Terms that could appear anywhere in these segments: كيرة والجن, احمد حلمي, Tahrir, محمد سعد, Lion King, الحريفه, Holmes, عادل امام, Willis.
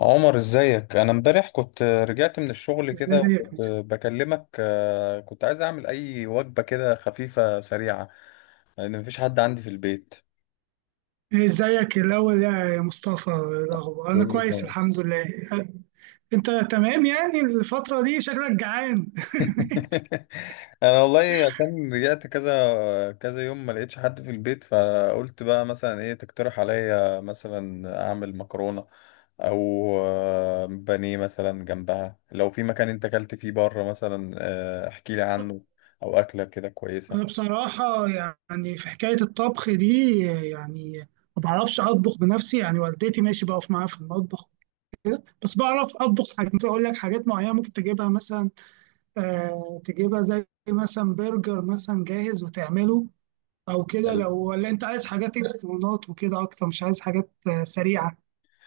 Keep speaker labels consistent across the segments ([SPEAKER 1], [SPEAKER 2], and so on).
[SPEAKER 1] عمر، ازيك؟ انا امبارح كنت رجعت من الشغل
[SPEAKER 2] ازيك
[SPEAKER 1] كده
[SPEAKER 2] يا
[SPEAKER 1] وكنت
[SPEAKER 2] مصطفى
[SPEAKER 1] بكلمك، كنت عايز اعمل اي وجبة كده خفيفة سريعة، لان مفيش حد عندي في البيت.
[SPEAKER 2] ازيك الاول يا مصطفى، إيه الاخبار؟ انا
[SPEAKER 1] بقول له
[SPEAKER 2] كويس
[SPEAKER 1] تمام.
[SPEAKER 2] الحمد لله. انت تمام؟ يعني الفتره دي شكلك جعان.
[SPEAKER 1] انا والله عشان رجعت كذا كذا يوم ما لقيتش حد في البيت، فقلت بقى مثلا ايه تقترح عليا؟ مثلا اعمل مكرونة، او بانيه مثلا جنبها. لو في مكان انت اكلت فيه بره مثلا، احكي لي عنه، او اكلة كده
[SPEAKER 2] انا
[SPEAKER 1] كويسة.
[SPEAKER 2] بصراحه يعني في حكايه الطبخ دي، يعني ما بعرفش اطبخ بنفسي، يعني والدتي ماشي بقف معاها في المطبخ. بس بعرف اطبخ حاجات، ممكن اقول لك حاجات معينه ممكن تجيبها مثلا. آه تجيبها زي مثلا برجر مثلا جاهز وتعمله، او كده. لو ولا انت عايز حاجات مكرونات وكده اكتر، مش عايز حاجات سريعه،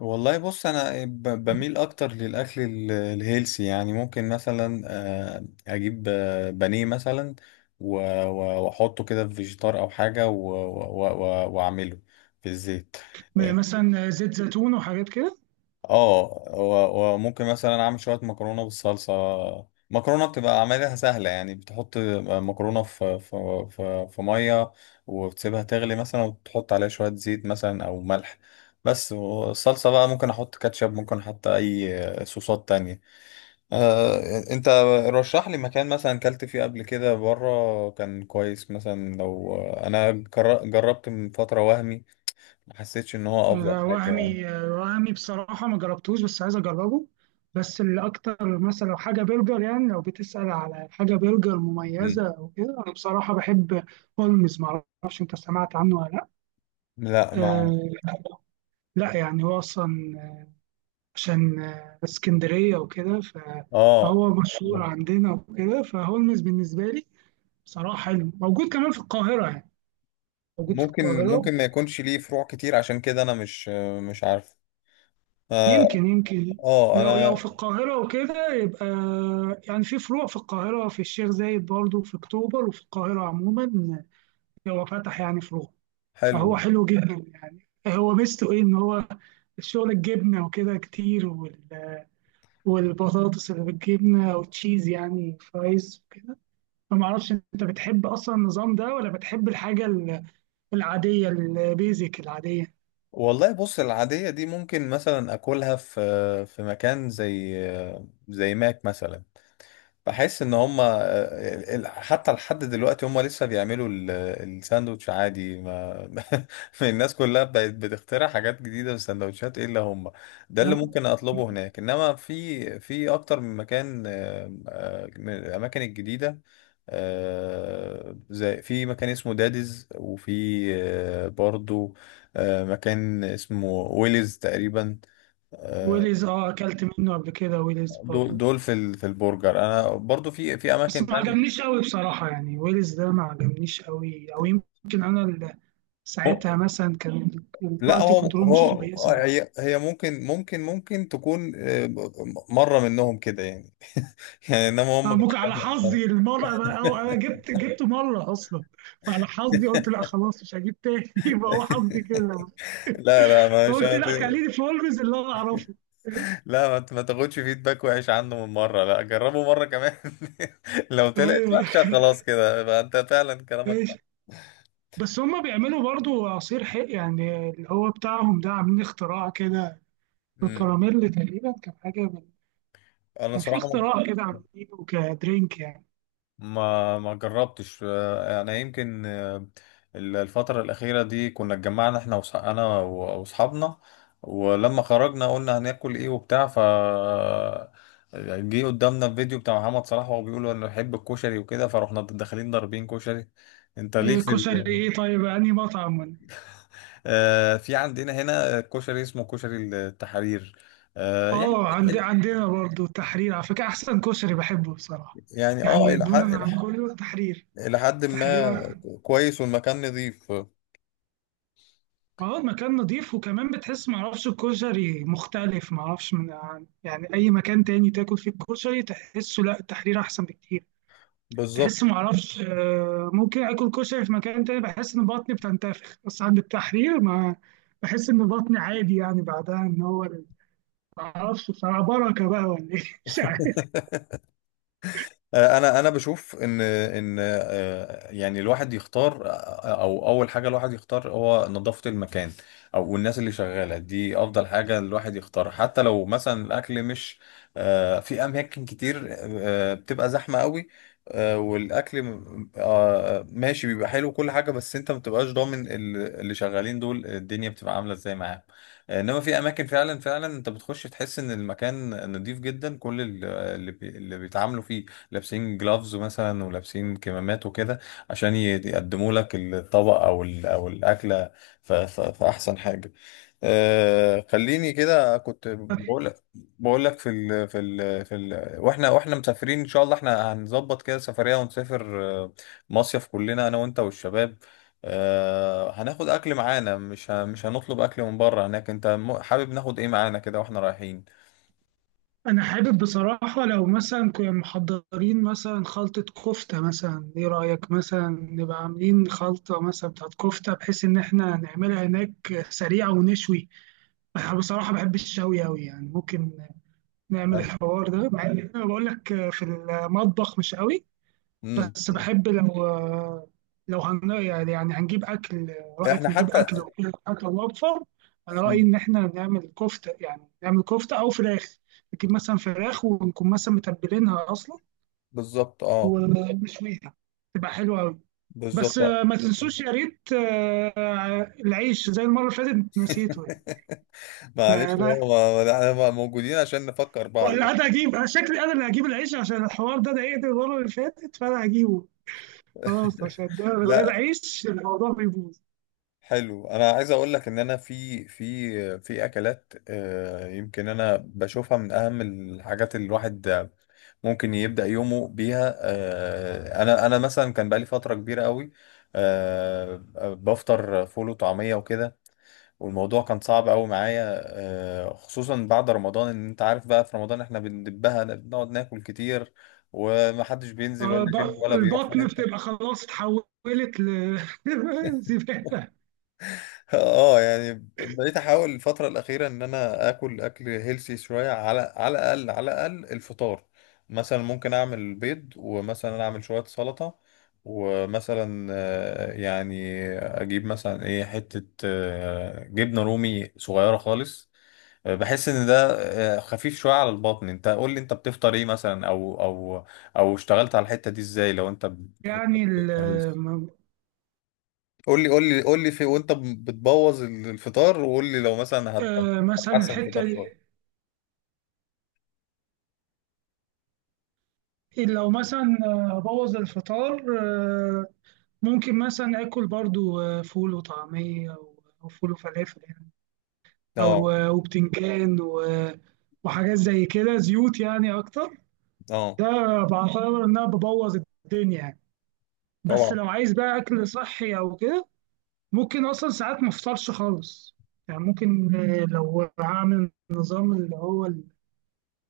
[SPEAKER 1] والله بص، انا بميل اكتر للاكل الهيلسي، يعني ممكن مثلا اجيب بانيه مثلا، و- واحطه كده في فيجيتار او حاجه، واعمله في الزيت.
[SPEAKER 2] مثلا زيت زيتون وحاجات كده.
[SPEAKER 1] اه، وممكن مثلا اعمل شويه مكرونه بالصلصه. مكرونه بتبقى عملها سهله، يعني بتحط مكرونه في ميه، وبتسيبها تغلي مثلا، وتحط عليها شويه زيت مثلا او ملح بس. والصلصه بقى ممكن احط كاتشب، ممكن احط اي صوصات تانية. آه، انت رشح لي مكان مثلا كلت فيه قبل كده بره كان كويس. مثلا لو انا جربت من فتره وهمي، ما حسيتش ان هو افضل
[SPEAKER 2] ده
[SPEAKER 1] حاجه يعني.
[SPEAKER 2] وهمي وهمي بصراحة ما جربتوش بس عايز أجربه. بس اللي أكتر مثلا لو حاجة برجر، يعني لو بتسأل على حاجة برجر
[SPEAKER 1] مم.
[SPEAKER 2] مميزة أو كده، أنا بصراحة بحب هولمز. معرفش أنت سمعت عنه ولا لأ.
[SPEAKER 1] لا.
[SPEAKER 2] أه، لا يعني هو أصلا عشان اسكندرية وكده،
[SPEAKER 1] اه،
[SPEAKER 2] فهو مشهور عندنا وكده. فهولمز بالنسبة لي بصراحة حلو، موجود كمان في القاهرة يعني، موجود في القاهرة.
[SPEAKER 1] ممكن ما يكونش ليه فروع كتير، عشان كده انا مش عارف. اه.
[SPEAKER 2] يمكن يمكن، لو
[SPEAKER 1] انا.
[SPEAKER 2] في القاهرة وكده يبقى، يعني في فروع في القاهرة، في الشيخ زايد برضه، في أكتوبر، وفي القاهرة عموما هو فتح يعني فروع.
[SPEAKER 1] حلو.
[SPEAKER 2] فهو حلو جدا يعني، هو ميزته إيه؟ إن هو الشغل الجبنة وكده كتير، والبطاطس اللي بالجبنة وتشيز يعني، فرايز وكده. فمعرفش أنت بتحب أصلا النظام ده ولا بتحب الحاجة العادية، البيزك العادية.
[SPEAKER 1] والله بص، العادية دي ممكن مثلا اكلها في مكان زي ماك مثلا. بحس ان هم حتى لحد دلوقتي هم لسه بيعملوا الساندوتش عادي ما. الناس كلها بقت بتخترع حاجات جديدة في السندوتشات الا هم. ده اللي
[SPEAKER 2] آه.
[SPEAKER 1] ممكن اطلبه هناك، انما في اكتر من مكان، من الاماكن الجديدة، زي في مكان اسمه داديز، وفي برضو مكان اسمه ويلز تقريبا. آه،
[SPEAKER 2] ويليز، اه أكلت منه قبل كده، ويليز
[SPEAKER 1] دول
[SPEAKER 2] برضه.
[SPEAKER 1] في في البرجر. انا برضو في
[SPEAKER 2] بس
[SPEAKER 1] اماكن
[SPEAKER 2] ما
[SPEAKER 1] تانية.
[SPEAKER 2] عجبنيش قوي بصراحة، يعني ويلز ده ما عجبنيش قوي، أو يمكن أنا ساعتها مثلا كان
[SPEAKER 1] لا،
[SPEAKER 2] الكواليتي كنترول مش
[SPEAKER 1] هو
[SPEAKER 2] كويسة أوي.
[SPEAKER 1] هي ممكن تكون مرة منهم كده يعني. يعني انما هم
[SPEAKER 2] أنا ممكن على
[SPEAKER 1] كانوا.
[SPEAKER 2] حظي المرة بقى، أو أنا جبت مرة أصلا، فعلى حظي قلت لا خلاص مش هجيب تاني. يبقى هو حظي كده.
[SPEAKER 1] لا، لا، مش
[SPEAKER 2] فقلت لا خليني في ويلز اللي أنا أعرفه.
[SPEAKER 1] لا، ما تاخدش فيدباك وحش عنه من مرة، لا، جربه مرة كمان. لو طلعت
[SPEAKER 2] ايوه،
[SPEAKER 1] وحشة خلاص كده يبقى انت فعلا كلامك
[SPEAKER 2] ماشي.
[SPEAKER 1] صح.
[SPEAKER 2] بس هما بيعملوا برضو عصير حق، يعني اللي هو بتاعهم ده، عاملين اختراع كده
[SPEAKER 1] امم.
[SPEAKER 2] بالكراميل تقريبا، كان حاجة من.
[SPEAKER 1] انا
[SPEAKER 2] كان في
[SPEAKER 1] صراحة
[SPEAKER 2] اختراع كده عاملينه كدرينك يعني.
[SPEAKER 1] ما جربتش. انا يمكن، الفترة الأخيرة دي كنا اتجمعنا احنا انا واصحابنا. ولما خرجنا قلنا هناكل ايه وبتاع، ف جه قدامنا الفيديو بتاع محمد صلاح وهو بيقول انا بحب الكشري وكده، فرحنا داخلين ضاربين كشري. انت ليك في
[SPEAKER 2] كشري ايه؟ طيب انهي مطعم؟
[SPEAKER 1] في عندنا هنا كشري اسمه كشري التحرير. يعني
[SPEAKER 2] اه عندنا برضو التحرير على فكرة، احسن كشري بحبه بصراحة،
[SPEAKER 1] يعني اه
[SPEAKER 2] يعني
[SPEAKER 1] الى حد
[SPEAKER 2] دونا عن كله التحرير،
[SPEAKER 1] إلى حد ما
[SPEAKER 2] تحرير.
[SPEAKER 1] كويس، والمكان نظيف.
[SPEAKER 2] اه المكان نظيف، وكمان بتحس معرفش الكشري مختلف، معرفش من يعني اي مكان تاني تاكل فيه الكشري تحسه، لا التحرير احسن بكتير.
[SPEAKER 1] بالظبط.
[SPEAKER 2] تحس معرفش، ممكن اكل كشري في مكان تاني بحس ان بطني بتنتفخ، بس عند التحرير ما بحس ان بطني عادي يعني بعدها. ان هو معرفش بصراحة، بركة بقى ولا ايه. مش عارف.
[SPEAKER 1] انا بشوف ان يعني الواحد يختار، او اول حاجه الواحد يختار هو نظافه المكان او الناس اللي شغاله دي. افضل حاجه الواحد يختارها، حتى لو مثلا الاكل مش في اماكن كتير بتبقى زحمه قوي والاكل ماشي، بيبقى حلو كل حاجه، بس انت ما بتبقاش ضامن اللي شغالين دول الدنيا بتبقى عامله ازاي معاهم. انما في اماكن فعلا فعلا انت بتخش تحس ان المكان نضيف جدا، كل اللي بيتعاملوا فيه لابسين جلافز مثلا، ولابسين كمامات وكده، عشان يقدموا لك الطبق او او الاكله في احسن حاجه. خليني كده، كنت بقول لك في ال في ال في ال واحنا مسافرين ان شاء الله، احنا هنظبط كده سفريه ونسافر مصيف كلنا انا وانت والشباب. هناخد اكل معانا، مش هنطلب اكل من بره هناك. انت حابب ناخد ايه معانا كده واحنا رايحين؟
[SPEAKER 2] انا حابب بصراحه لو مثلا كنا محضرين مثلا خلطه كفته مثلا، ايه رايك مثلا نبقى عاملين خلطه مثلا بتاعت كفته، بحيث ان احنا نعملها هناك سريعه ونشوي. انا بصراحه بحب الشوي قوي يعني، ممكن نعمل
[SPEAKER 1] أنا-
[SPEAKER 2] الحوار ده، مع ان انا بقول لك في المطبخ مش قوي.
[SPEAKER 1] مم.
[SPEAKER 2] بس
[SPEAKER 1] مم.
[SPEAKER 2] بحب لو يعني هنجيب أكل،
[SPEAKER 1] احنا
[SPEAKER 2] رأيك نجيب
[SPEAKER 1] حتى.
[SPEAKER 2] أكل وكده، أكل موفر. أنا رأيي
[SPEAKER 1] مم.
[SPEAKER 2] إن إحنا نعمل كفتة، يعني نعمل كفتة أو فراخ، نجيب مثلا فراخ ونكون مثلا متبلينها أصلا
[SPEAKER 1] بالظبط. اه،
[SPEAKER 2] ونشويها، تبقى حلوة أوي. بس
[SPEAKER 1] بالظبط. لا.
[SPEAKER 2] ما تنسوش يا ريت العيش زي المرة اللي فاتت نسيته يعني.
[SPEAKER 1] معلش،
[SPEAKER 2] فلا،
[SPEAKER 1] هو احنا موجودين عشان نفكر بعض
[SPEAKER 2] ولا
[SPEAKER 1] بقى.
[SPEAKER 2] أنا أجيب، أنا شكلي أنا اللي هجيب العيش عشان الحوار ده ضايقني المرة اللي فاتت، فأنا هجيبه خلاص، عشان ده من غير
[SPEAKER 1] لا،
[SPEAKER 2] عيش الموضوع بيبوظ.
[SPEAKER 1] حلو. انا عايز اقول لك ان انا في اكلات، يمكن انا بشوفها من اهم الحاجات اللي الواحد ممكن يبدأ يومه بيها. انا مثلا كان بقالي فترة كبيرة قوي آه، بفطر فول وطعمية وكده، والموضوع كان صعب قوي معايا، خصوصا بعد رمضان. ان انت عارف بقى، في رمضان احنا بندبها، بنقعد ناكل كتير، ومحدش بينزل ولا جيم ولا بيروح في
[SPEAKER 2] البطن
[SPEAKER 1] حته.
[SPEAKER 2] بتبقى خلاص اتحولت لزبالة.
[SPEAKER 1] اه، يعني بقيت احاول الفتره الاخيره ان انا اكل اكل هيلسي شويه، على الاقل على الاقل الفطار. مثلا ممكن اعمل بيض، ومثلا اعمل شويه سلطه، ومثلا يعني اجيب مثلا ايه، حته جبنه رومي صغيره خالص. بحس ان ده خفيف شويه على البطن. انت قول لي انت بتفطر ايه مثلا؟ او اشتغلت على الحته دي ازاي لو انت
[SPEAKER 2] يعني
[SPEAKER 1] بتفطر healthy؟ قول لي، قول لي، قول لي في وانت بتبوظ الفطار، وقول لي لو مثلا
[SPEAKER 2] مثلا
[SPEAKER 1] هتحسن الفطار
[SPEAKER 2] الحتة دي،
[SPEAKER 1] شويه.
[SPEAKER 2] لو مثلا أبوظ الفطار، ممكن مثلا آكل برضو فول وطعمية أو فول وفلافل يعني، أو
[SPEAKER 1] اه.
[SPEAKER 2] وبتنجان وحاجات زي كده، زيوت يعني أكتر.
[SPEAKER 1] اه.
[SPEAKER 2] ده بعتبر إن أنا ببوظ الدنيا يعني. بس
[SPEAKER 1] طبعا.
[SPEAKER 2] لو عايز بقى أكل صحي أو كده، ممكن اصلا ساعات ما افطرش خالص يعني، ممكن لو هعمل نظام اللي هو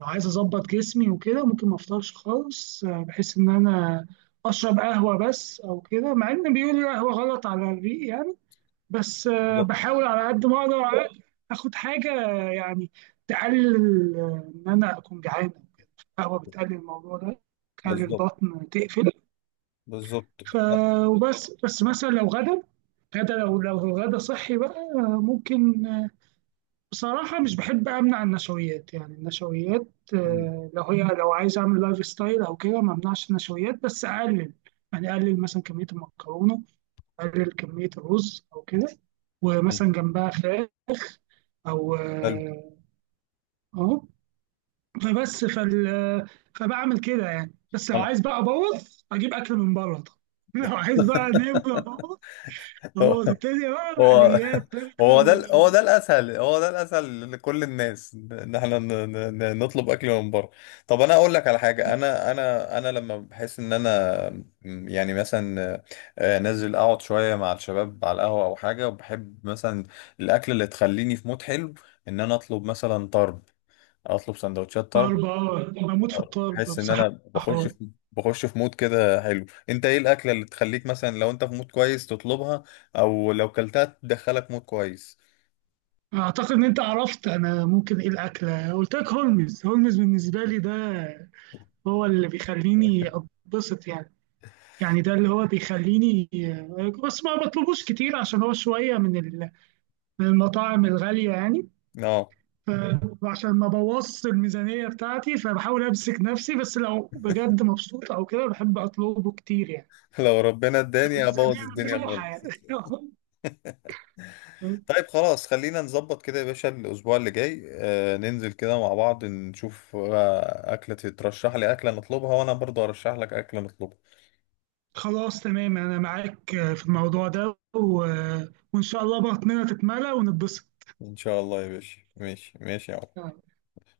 [SPEAKER 2] لو عايز اظبط جسمي وكده، ممكن ما افطرش خالص، بحيث ان انا اشرب قهوه بس او كده، مع ان بيقولوا القهوه غلط على الريق يعني. بس
[SPEAKER 1] بالظبط.
[SPEAKER 2] بحاول على قد ما اقدر اخد حاجه يعني، تقلل ان انا اكون جعان. القهوه بتقلل الموضوع ده، تقلل
[SPEAKER 1] بالظبط.
[SPEAKER 2] البطن، تقفل.
[SPEAKER 1] بالظبط.
[SPEAKER 2] ف
[SPEAKER 1] آه.
[SPEAKER 2] وبس، مثلا لو غدا، غدا لو الغدا صحي بقى، ممكن. بصراحة مش بحب أمنع النشويات، يعني النشويات
[SPEAKER 1] مم.
[SPEAKER 2] لو هي، لو عايز أعمل لايف ستايل أو كده ما أمنعش النشويات بس أقلل، يعني أقلل مثلا كمية المكرونة، أقلل كمية الرز أو كده،
[SPEAKER 1] مم.
[SPEAKER 2] ومثلا جنبها فراخ، أو
[SPEAKER 1] حلو.
[SPEAKER 2] أهو. فبس فبعمل كده يعني، بس لو
[SPEAKER 1] انا.
[SPEAKER 2] عايز بقى أبوظ، أجيب أكل من بره طبعا. لو عايز بقى نبقى أبوظ، أبوظ الدنيا بقى،
[SPEAKER 1] هو.
[SPEAKER 2] مقليات
[SPEAKER 1] هو ده
[SPEAKER 2] برجر.
[SPEAKER 1] الاسهل، هو ده الاسهل لكل الناس، ان احنا نطلب اكل من بره. طب انا اقول لك على حاجه، انا لما بحس ان انا، يعني مثلا نازل اقعد شويه مع الشباب على القهوه او حاجه، وبحب مثلا الاكل اللي تخليني في مود حلو، ان انا اطلب مثلا طرب، اطلب سندوتشات طرب.
[SPEAKER 2] طرب، اه بموت في الطرب
[SPEAKER 1] بحس ان
[SPEAKER 2] بصراحة.
[SPEAKER 1] انا بخش في مود كده حلو. انت ايه الاكله اللي تخليك مثلا، لو انت في مود كويس تطلبها، او لو كلتها تدخلك مود كويس؟
[SPEAKER 2] أعتقد إن أنت عرفت أنا ممكن إيه الأكلة، قلت لك هولمز. هولمز بالنسبة لي ده هو اللي بيخليني أتبسط يعني، يعني ده اللي هو بيخليني. بس ما بطلبوش كتير عشان هو شوية من من المطاعم الغالية يعني،
[SPEAKER 1] اه.
[SPEAKER 2] ف- وعشان ما بوظش الميزانية بتاعتي، فبحاول أمسك نفسي، بس لو بجد مبسوط أو كده بحب أطلبه كتير يعني،
[SPEAKER 1] لو ربنا
[SPEAKER 2] لو
[SPEAKER 1] اداني ابوظ
[SPEAKER 2] الميزانية
[SPEAKER 1] الدنيا
[SPEAKER 2] مفتوحة يعني.
[SPEAKER 1] خالص. طيب، خلاص، خلينا نظبط كده يا باشا. الاسبوع اللي جاي ننزل كده مع بعض، نشوف اكله ترشح لي، اكله نطلبها، وانا برضو ارشح لك اكله نطلبها.
[SPEAKER 2] خلاص تمام انا معاك في الموضوع ده، و... وان شاء الله بطننا تتملى ونتبسط.
[SPEAKER 1] ان شاء الله يا باشا. ماشي، ماشي يا عم.